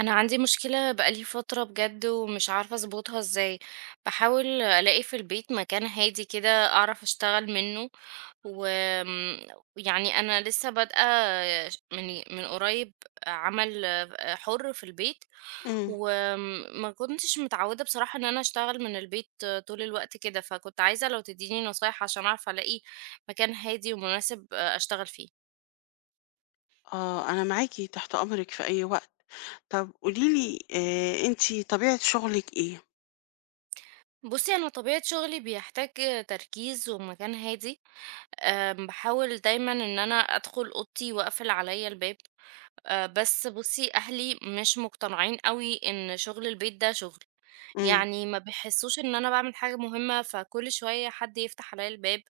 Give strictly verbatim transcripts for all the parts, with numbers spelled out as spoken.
انا عندي مشكلة بقالي فترة بجد ومش عارفة اظبطها ازاي. بحاول الاقي في البيت مكان هادي كده اعرف اشتغل منه، و يعني انا لسه بادئة من من قريب عمل حر في البيت. إمم. وما كنتش متعودة بصراحة ان انا اشتغل من البيت طول الوقت كده، فكنت عايزة لو تديني نصايح عشان اعرف الاقي مكان هادي ومناسب اشتغل فيه. آه، أنا معاكِ تحت أمرِك في أي وقت. طَب قولي لي آآ أنتِ طبيعة شغلِك إيه؟ بصي انا طبيعة شغلي بيحتاج تركيز ومكان هادي. آمم، باحاول دايمًا إن أنا أدخل أوضتي وأقفل عليَّ الباب، آآ، بس بُصّي أهلي مش مقتنعين أوي إن شغل البيت ده شغل، إمم. يعني ما بيحسّوش إن أنا باعمل حاجة مهمة، فكل شوية حد يفتح عليَّ الباب،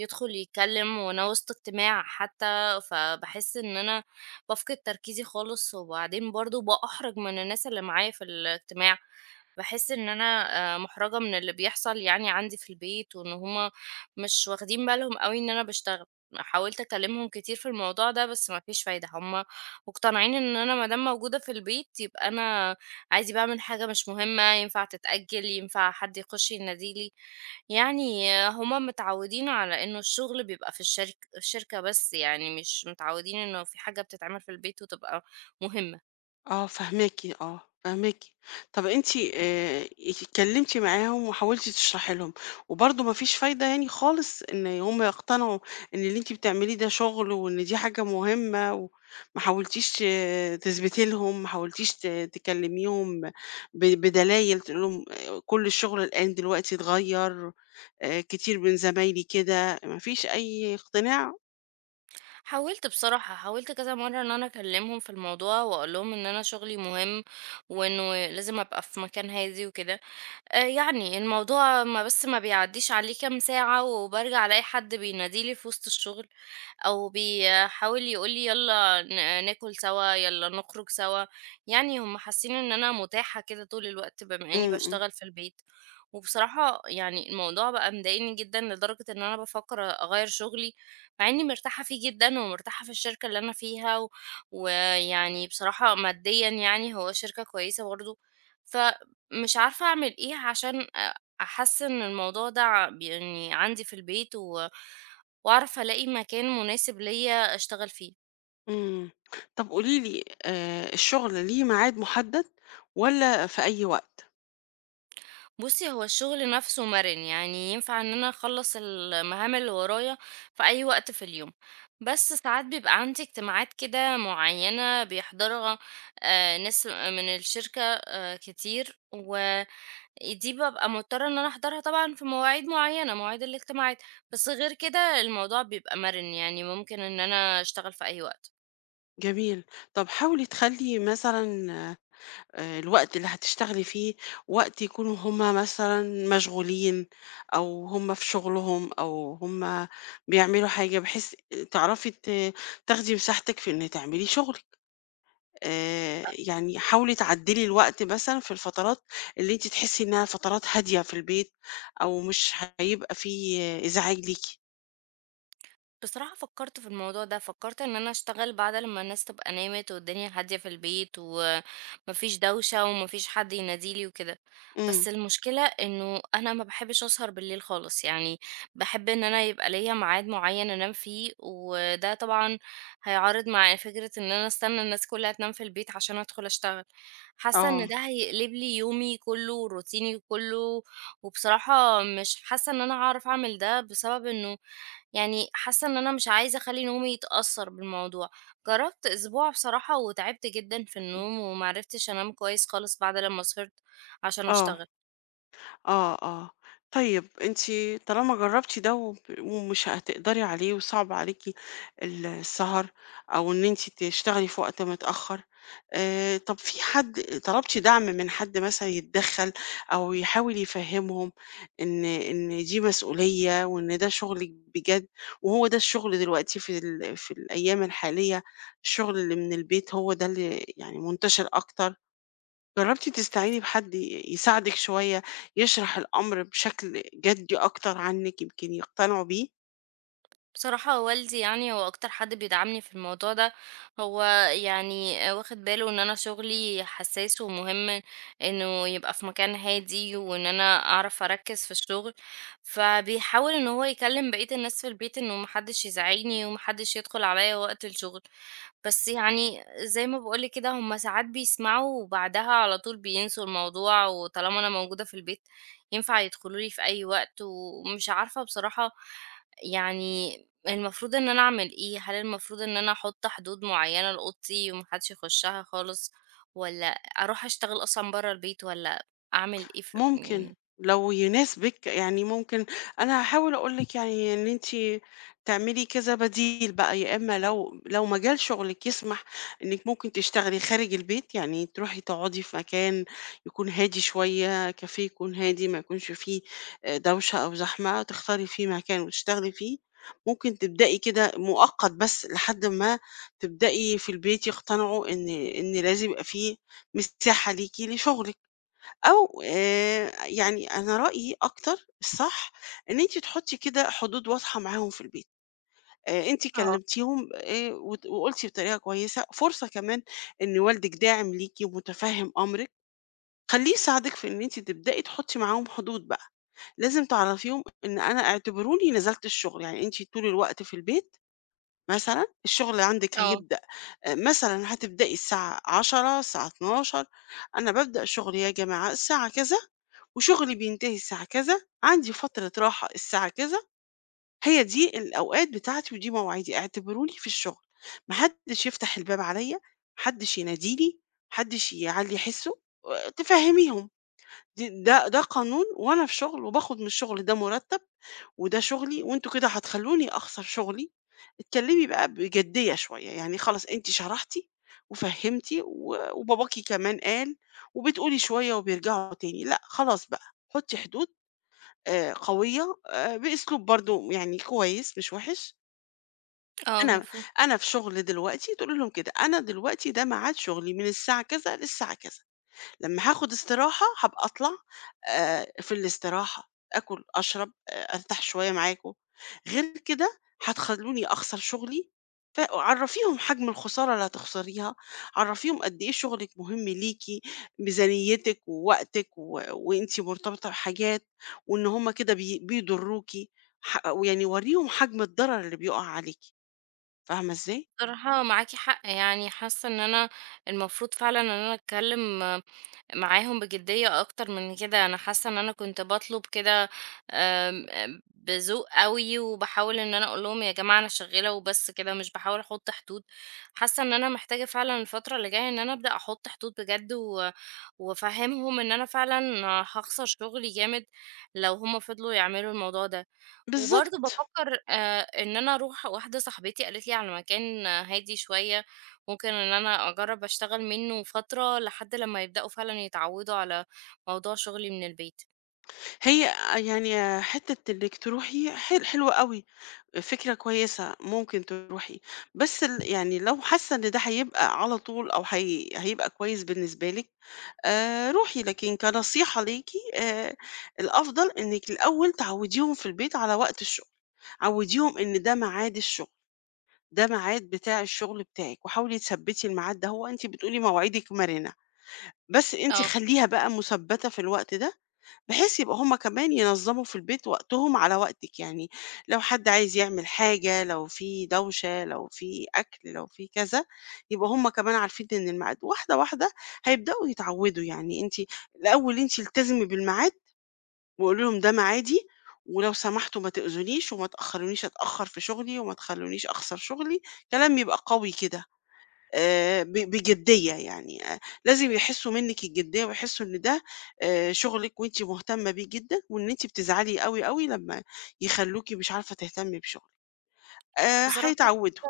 يدخل يتكلم وأنا وسط اجتماع حتى، فباحس إن أنا بافقد تركيزي خالص، وبعدين برضه بأحرج من الناس اللي معايا في الاجتماع. باحس إن أنا آآ مُحرَجة من اللي بيحصل يعني عندي في البيت، وإن هُم مش واخدين بالهم أوي إن أنا باشتغل. حاولت أكلّمهم كتير في الموضوع ده، بس ما فيش فايدة، هُم مقتنعين إن أنا ما دام موجودة في البيت، يبقى أنا عادي باعمل حاجة مش مهمة، ينفع تتأجّل، ينفع حد يخش ينادي لي. يعني هُم متعوّدين على إنه الشغل بيبقى في الشرك الشركة بس يعني، مش متعوّدين إنه في حاجة بتتعمل في البيت وتبقى مهمة. آه فاهماكِ آه، فاهماكِ. طَب أنتِ آآ اتكلمتِ معاهم وحاولتِ تشرحي لهم، وبرضه ما فيش فايدة يعني خالص إن هم يقتنعوا إن اللي أنتِ بتعمليه ده شغل وإن دي حاجة مهمة و ما حاولتيش ت تثبتي لهم، ما حاولتيش ت تكلميهم ب بدلايل تقولي لهم آه، كل الشغل الآن دلوقتي اتغيّر، آآ كتير من زمايلي كده، ما فيش أي اقتناع؟ حاولت بصراحة، حاولت كذا مرة ان انا اكلمهم في الموضوع واقول لهم ان انا شغلي مهم وانه لازم ابقى في مكان هادي وكده. آه يعني الموضوع ما بس ما بيعديش عليه كام ساعة وبرجع الاقي حد بيناديلي في وسط الشغل، أو بيحاول يقول لي يلا ن ناكل سوا، يلا نخرج سوا، يعني هم حاسين إن أنا متاحة كده طول الوقت بما إني إمم، إمم. باشتغل في البيت. وبصراحة يعني الموضوع بقى مضايقني جدًا لدرجة إن أنا بافكر أغيّر شغلي، مع إني مرتاحة فيه جدًا ومرتاحة في الشركة اللي أنا فيها، و ويعني بصراحة ماديًا يعني هو شركة كويسة برضه، فمش عارفة أعمل إيه عشان أ أحسّن الموضوع ده ع يعني عندي في البيت، و وأعرف ألاقي مكان مناسب ليا أشتغل فيه. إمم. طب قولي لي آآ الشغل ليه ميعاد محدد والّا في أي وقت؟ بُصّي، هو الشغل نفسه مَرِن، يعني ينفع إن أنا أخلّص المهام اللي ورايا في أي وقت في اليوم، بس ساعات بيبقى عندي اجتماعات كده معيّنة بيحضرها آآ ناس من الشركة كتير، ودي بابقى مضطرة إن أنا أحضرها طبعًا في مواعيد معيّنة، مواعيد الاجتماعات، بس غير كده الموضوع بيبقى مَرِن، يعني ممكن إن أنا أشتغل في أي وقت. جميل. طب حاولي تخلّي مثلًا آآ الوقت اللي هتشتغلي فيه وقت يكونوا هم مثلًا مشغولين أو هم في شغلهم أو هم بيعملوا حاجة، بحيث تعرفي ت تاخدي مساحتِك في إن تعملي شغلِك. آآ، يعني حاولي تعدّلي الوقت مثلًا في الفترات اللي أنتِ تحسّي إنها فترات هادية في البيت، أو مش هيبقى في إزعاج ليكِ. بصراحة فكرت في الموضوع ده، فكرت ان انا اشتغل بعد لما الناس تبقى نامت والدنيا هادية في البيت ومفيش دوشة ومفيش حد يناديلي وكده. إمم، بس المشكلة انه انا ما بحبش اسهر بالليل خالص، يعني بحب ان انا يبقى ليا ميعاد معين انام فيه، وده طبعا هيعارض مع فكرة ان انا استنى الناس كلها تنام في البيت عشان ادخل اشتغل. حاسة ان آه، ده هيقلب لي يومي كله روتيني كله، وبصراحة مش حاسة ان انا هعرف اعمل ده بسبب انه، يعني حاسة إن أنا مش عايزة أخلّي نومي يتأثّر بالموضوع. جرّبت أسبوع بصراحة وتعبت جدًا في إمم، النوم وما عرفتش أنام كويس خالص بعد لمّا سهرت عشان آه. أشتغل. آه، آه. طيب أنتِ طالما جرّبتِ ده وب ومش هتقدري عليه وصعب عليكِ ال السهر أو إن أنتِ تشتغلي في وقت متأخّر، آآ طَب في حد طلبتِ دعم من حد مثلًا يتدخّل أو يحاول يفهّمهم إن إن دي مسؤولية وإن ده شُغلِك بجد وهو ده الشُغل دلوقتي في ال في الأيام الحالية، الشُغل اللي من البيت هو ده اللي يعني منتشر أكتر جربتِ تستعيني بحد ي يساعدِك شوية، يشرح الأمر بشكل جدي أكتر عنِك، يمكن يقتنعوا بيه؟ بصراحة هو والدي يعني هو أكتر حد بيدعمني في الموضوع ده، هو يعني واخد باله إن أنا شغلي حساس ومهم، إنه يبقى في مكان هادي وإن أنا أعرف أركز في الشغل، فبيحاول إن هو يكلم بقية الناس في البيت إنه محدش يزعجني ومحدش يدخل عليا وقت الشغل. بس يعني زي ما بقولك كده هما ساعات بيسمعوا وبعدها على طول بينسوا الموضوع، وطالما أنا موجودة في البيت ينفع يدخلولي في أي وقت. ومش عارفة بصراحة يعني المفروض إن أنا أعمل إيه؟ هل المفروض إن أنا أحط حدود معيّنة لأوضتي وما حدش يخشها خالص، والّا أروح أشتغل أصلًا برّه البيت، والّا أعمل إيه ف ممكن يعني؟ لو يناسبِك، يعني ممكن أنا هاحاول أقول لِك يعني إن أنتِ تعملي كذا بديل بقى، يا إما لو لو مجال شغلِك يسمح إنِّك ممكن تشتغلي خارج البيت، يعني تروحي تقعدي في مكان يكون هادي شوية، كافيه يكون هادي ما يكونش فيه آآ دوشة أو زحمة، تختاري فيه مكان وتشتغلي فيه، ممكن تبدئي كده مؤقت بس لحد ما تبدئي في البيت يقتنعوا إن إن لازم يبقى في مساحة ليكِ لشغلِك. أو آآ يعني أنا رأيي أكتر الصح إن أنتِ تحطّي كده حدود واضحة معاهم في البيت، آآ أنتِ آه. كلمتيهم آآ وت وقُلتِ بطريقة كويسة، فرصة كمان إن والدِك داعم ليكِ ومُتفهِّم أمرِك، خلّيه يساعدِك في إن أنتِ تبدئي تحطّي معاهم حدود بقى، لازم تعرّفيهم إن أنا اعتبروني نزلت الشغل، يعني أنتِ طول الوقت في البيت مثلًا الشغل عندِك آه، هيبدأ آآ مثلًا هتبدئي الساعة عشرة الساعة اتناشر أنا بابدأ شغلي يا جماعة الساعة كذا، وشغلي بينتهي الساعة كذا، عندي فترة راحة الساعة كذا، هي دي الأوقات بتاعتي ودي مواعيدي، اعتبروني في الشغل، ما حدش يفتح الباب عليَّ، ما حدش يناديني، ما حدش يعلّي حسه، آآ تفهميهم، د ده ده قانون وأنا في شغل وباخد من الشغل ده مرتب وده شغلي وأنتم كده هتخلّوني أخسر شغلي، اتكلّمي بقى بجدية شوية، يعني خلاص أنتِ شرحتِ وفهّمتِ و وباباكِ كمان قال وبتقولي شوية وبيرجعوا تاني، لأ خلاص بقى حُطّي حدود آآ قوية آآ بأسلوب برضه يعني كويس مش وِحِش، آه أنا المفروض. أنا في شغل دلوقتي تقولي لهم كده، أنا دلوقتي ده ميعاد شغلي من الساعة كذا للساعة كذا. لمّا هاخد استراحة هابقى أطلع آآ في الاستراحة، آكل، أشرب، آآ أرتاح شوية معاكم، غير كده هتخلّوني أخسر شغلي، فعرّفيهم حجم الخسارة اللي هتخسريها، عرّفيهم قد إيه شغلِك مهم ليكِ، ميزانيتِك ووقتِك و وأنتِ مرتبطة بحاجات، وإن هم كده بي بيضروكِ، ح ويعني ورّيهم حجم الضرر اللي بيُقع عليكِ، فاهمة إزاي؟ بصراحة معاكِ حق يعني، حاسة إن أنا المفروض فعلًا إن أنا أتكلم معاهم بجدية أكتر من كده. أنا حاسة إن أنا كنت بطلب كده، آم، آم، بذوق قوي وبحاول إن أنا أقول لهم يا جماعة أنا شغالة وبس كده، مش بحاول أحط حدود. حاسة إن أنا محتاجة فعلا الفترة اللي جاية إن أنا أبدأ أحط حدود بجد، و... وأفهمهم إن أنا فعلا هخسر شغلي جامد لو هما فضلوا يعملوا الموضوع ده. وبرضه بالضبط، بافكّر آآ إن أنا أروح واحدة صاحبتي قالت لي على مكان هادي شوية، ممكن إن أنا أجرّب أشتغل منّه فترة لحد لمّا يبدأوا فعلًا يتعوّدوا على موضوع شُغلي من البيت. هي يعني حتّة إنِّك تروحي حل حلوة أوي. فكرة كويسة ممكن تروحي بس ال- يعني لو حاسة ان ده هيبقى على طول او هي هيبقى كويس بالنسبة لك آه روحي لكن كنصيحة ليكي آه الافضل انك الاول تعوديهم في البيت على وقت الشغل عوديهم ان ده ميعاد الشغل ده ميعاد بتاع الشغل بتاعك وحاولي تثبتي الميعاد ده هو انت بتقولي مواعيدك مرنة بس انت آه، خليها بقى مثبتة في الوقت ده بحيث يبقى هم كمان ينظموا في البيت وقتهم على وقتِك، يعني لو حد عايز يعمل حاجة، لو في دوشة، لو في أكل، لو في كذا، يبقى هم كمان عارفين إن الميعاد واحدة، واحدة هيبدأوا يتعوّدوا، يعني أنتِ الأول أنتِ التزمي بالميعاد وقولي لهم ده ميعادي ولو سمحتوا ما تؤذونيش وما تأخّرونيش أتأخّر في شغلي وما تخلّونيش أخسر شغلي، كلام يبقى قوي كده. آآ ب بجدية يعني آآ لازم يحسّوا منِّك الجدية ويحسّوا إن ده آآ شغلِك وأنتِ مهتمة بيه جدًا، وإن أنتِ بتزعلي أوي، أوي لمّا يخلّوكِ مش عارفة تهتمي بشغلِك. آآ بصراحة هيتعوّدوا.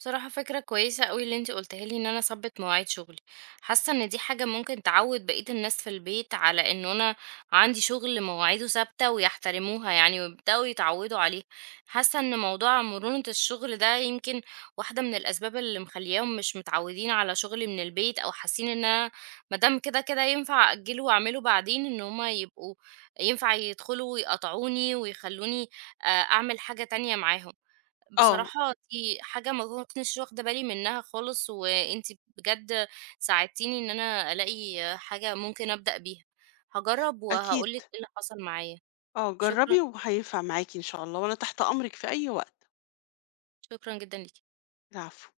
بصراحة فكرة كويسة قوي اللي انتي قلتها لي ان انا اثبت مواعيد شغلي. حاسة ان دي حاجة ممكن تعود بقية الناس في البيت على ان انا عندي شغل مواعيده ثابتة ويحترموها، يعني ويبدأوا يتعودوا عليها. حاسة ان موضوع مرونة الشغل ده يمكن واحدة من الاسباب اللي مخلياهم مش متعودين على شغلي من البيت، او حاسين ان انا مادام كده كده ينفع اجله واعمله بعدين، ان هما يبقوا ينفع يدخلوا ويقطعوني ويخلوني آه، اعمل حاجة تانية معاهم. آه، بصراحة دي حاجة ما كنتش واخدة بالي منها خالص، وانت بجد ساعدتيني ان انا الاقي حاجة ممكن ابدأ بيها. هجرب أكيد، وهقولك ايه اللي حصل معايا. آه شكرا، جرّبي وهينفع معاكِ إن شاء الله، وأنا تحت أمرِك في أي وقت. شكرا جدا ليكي. العفو.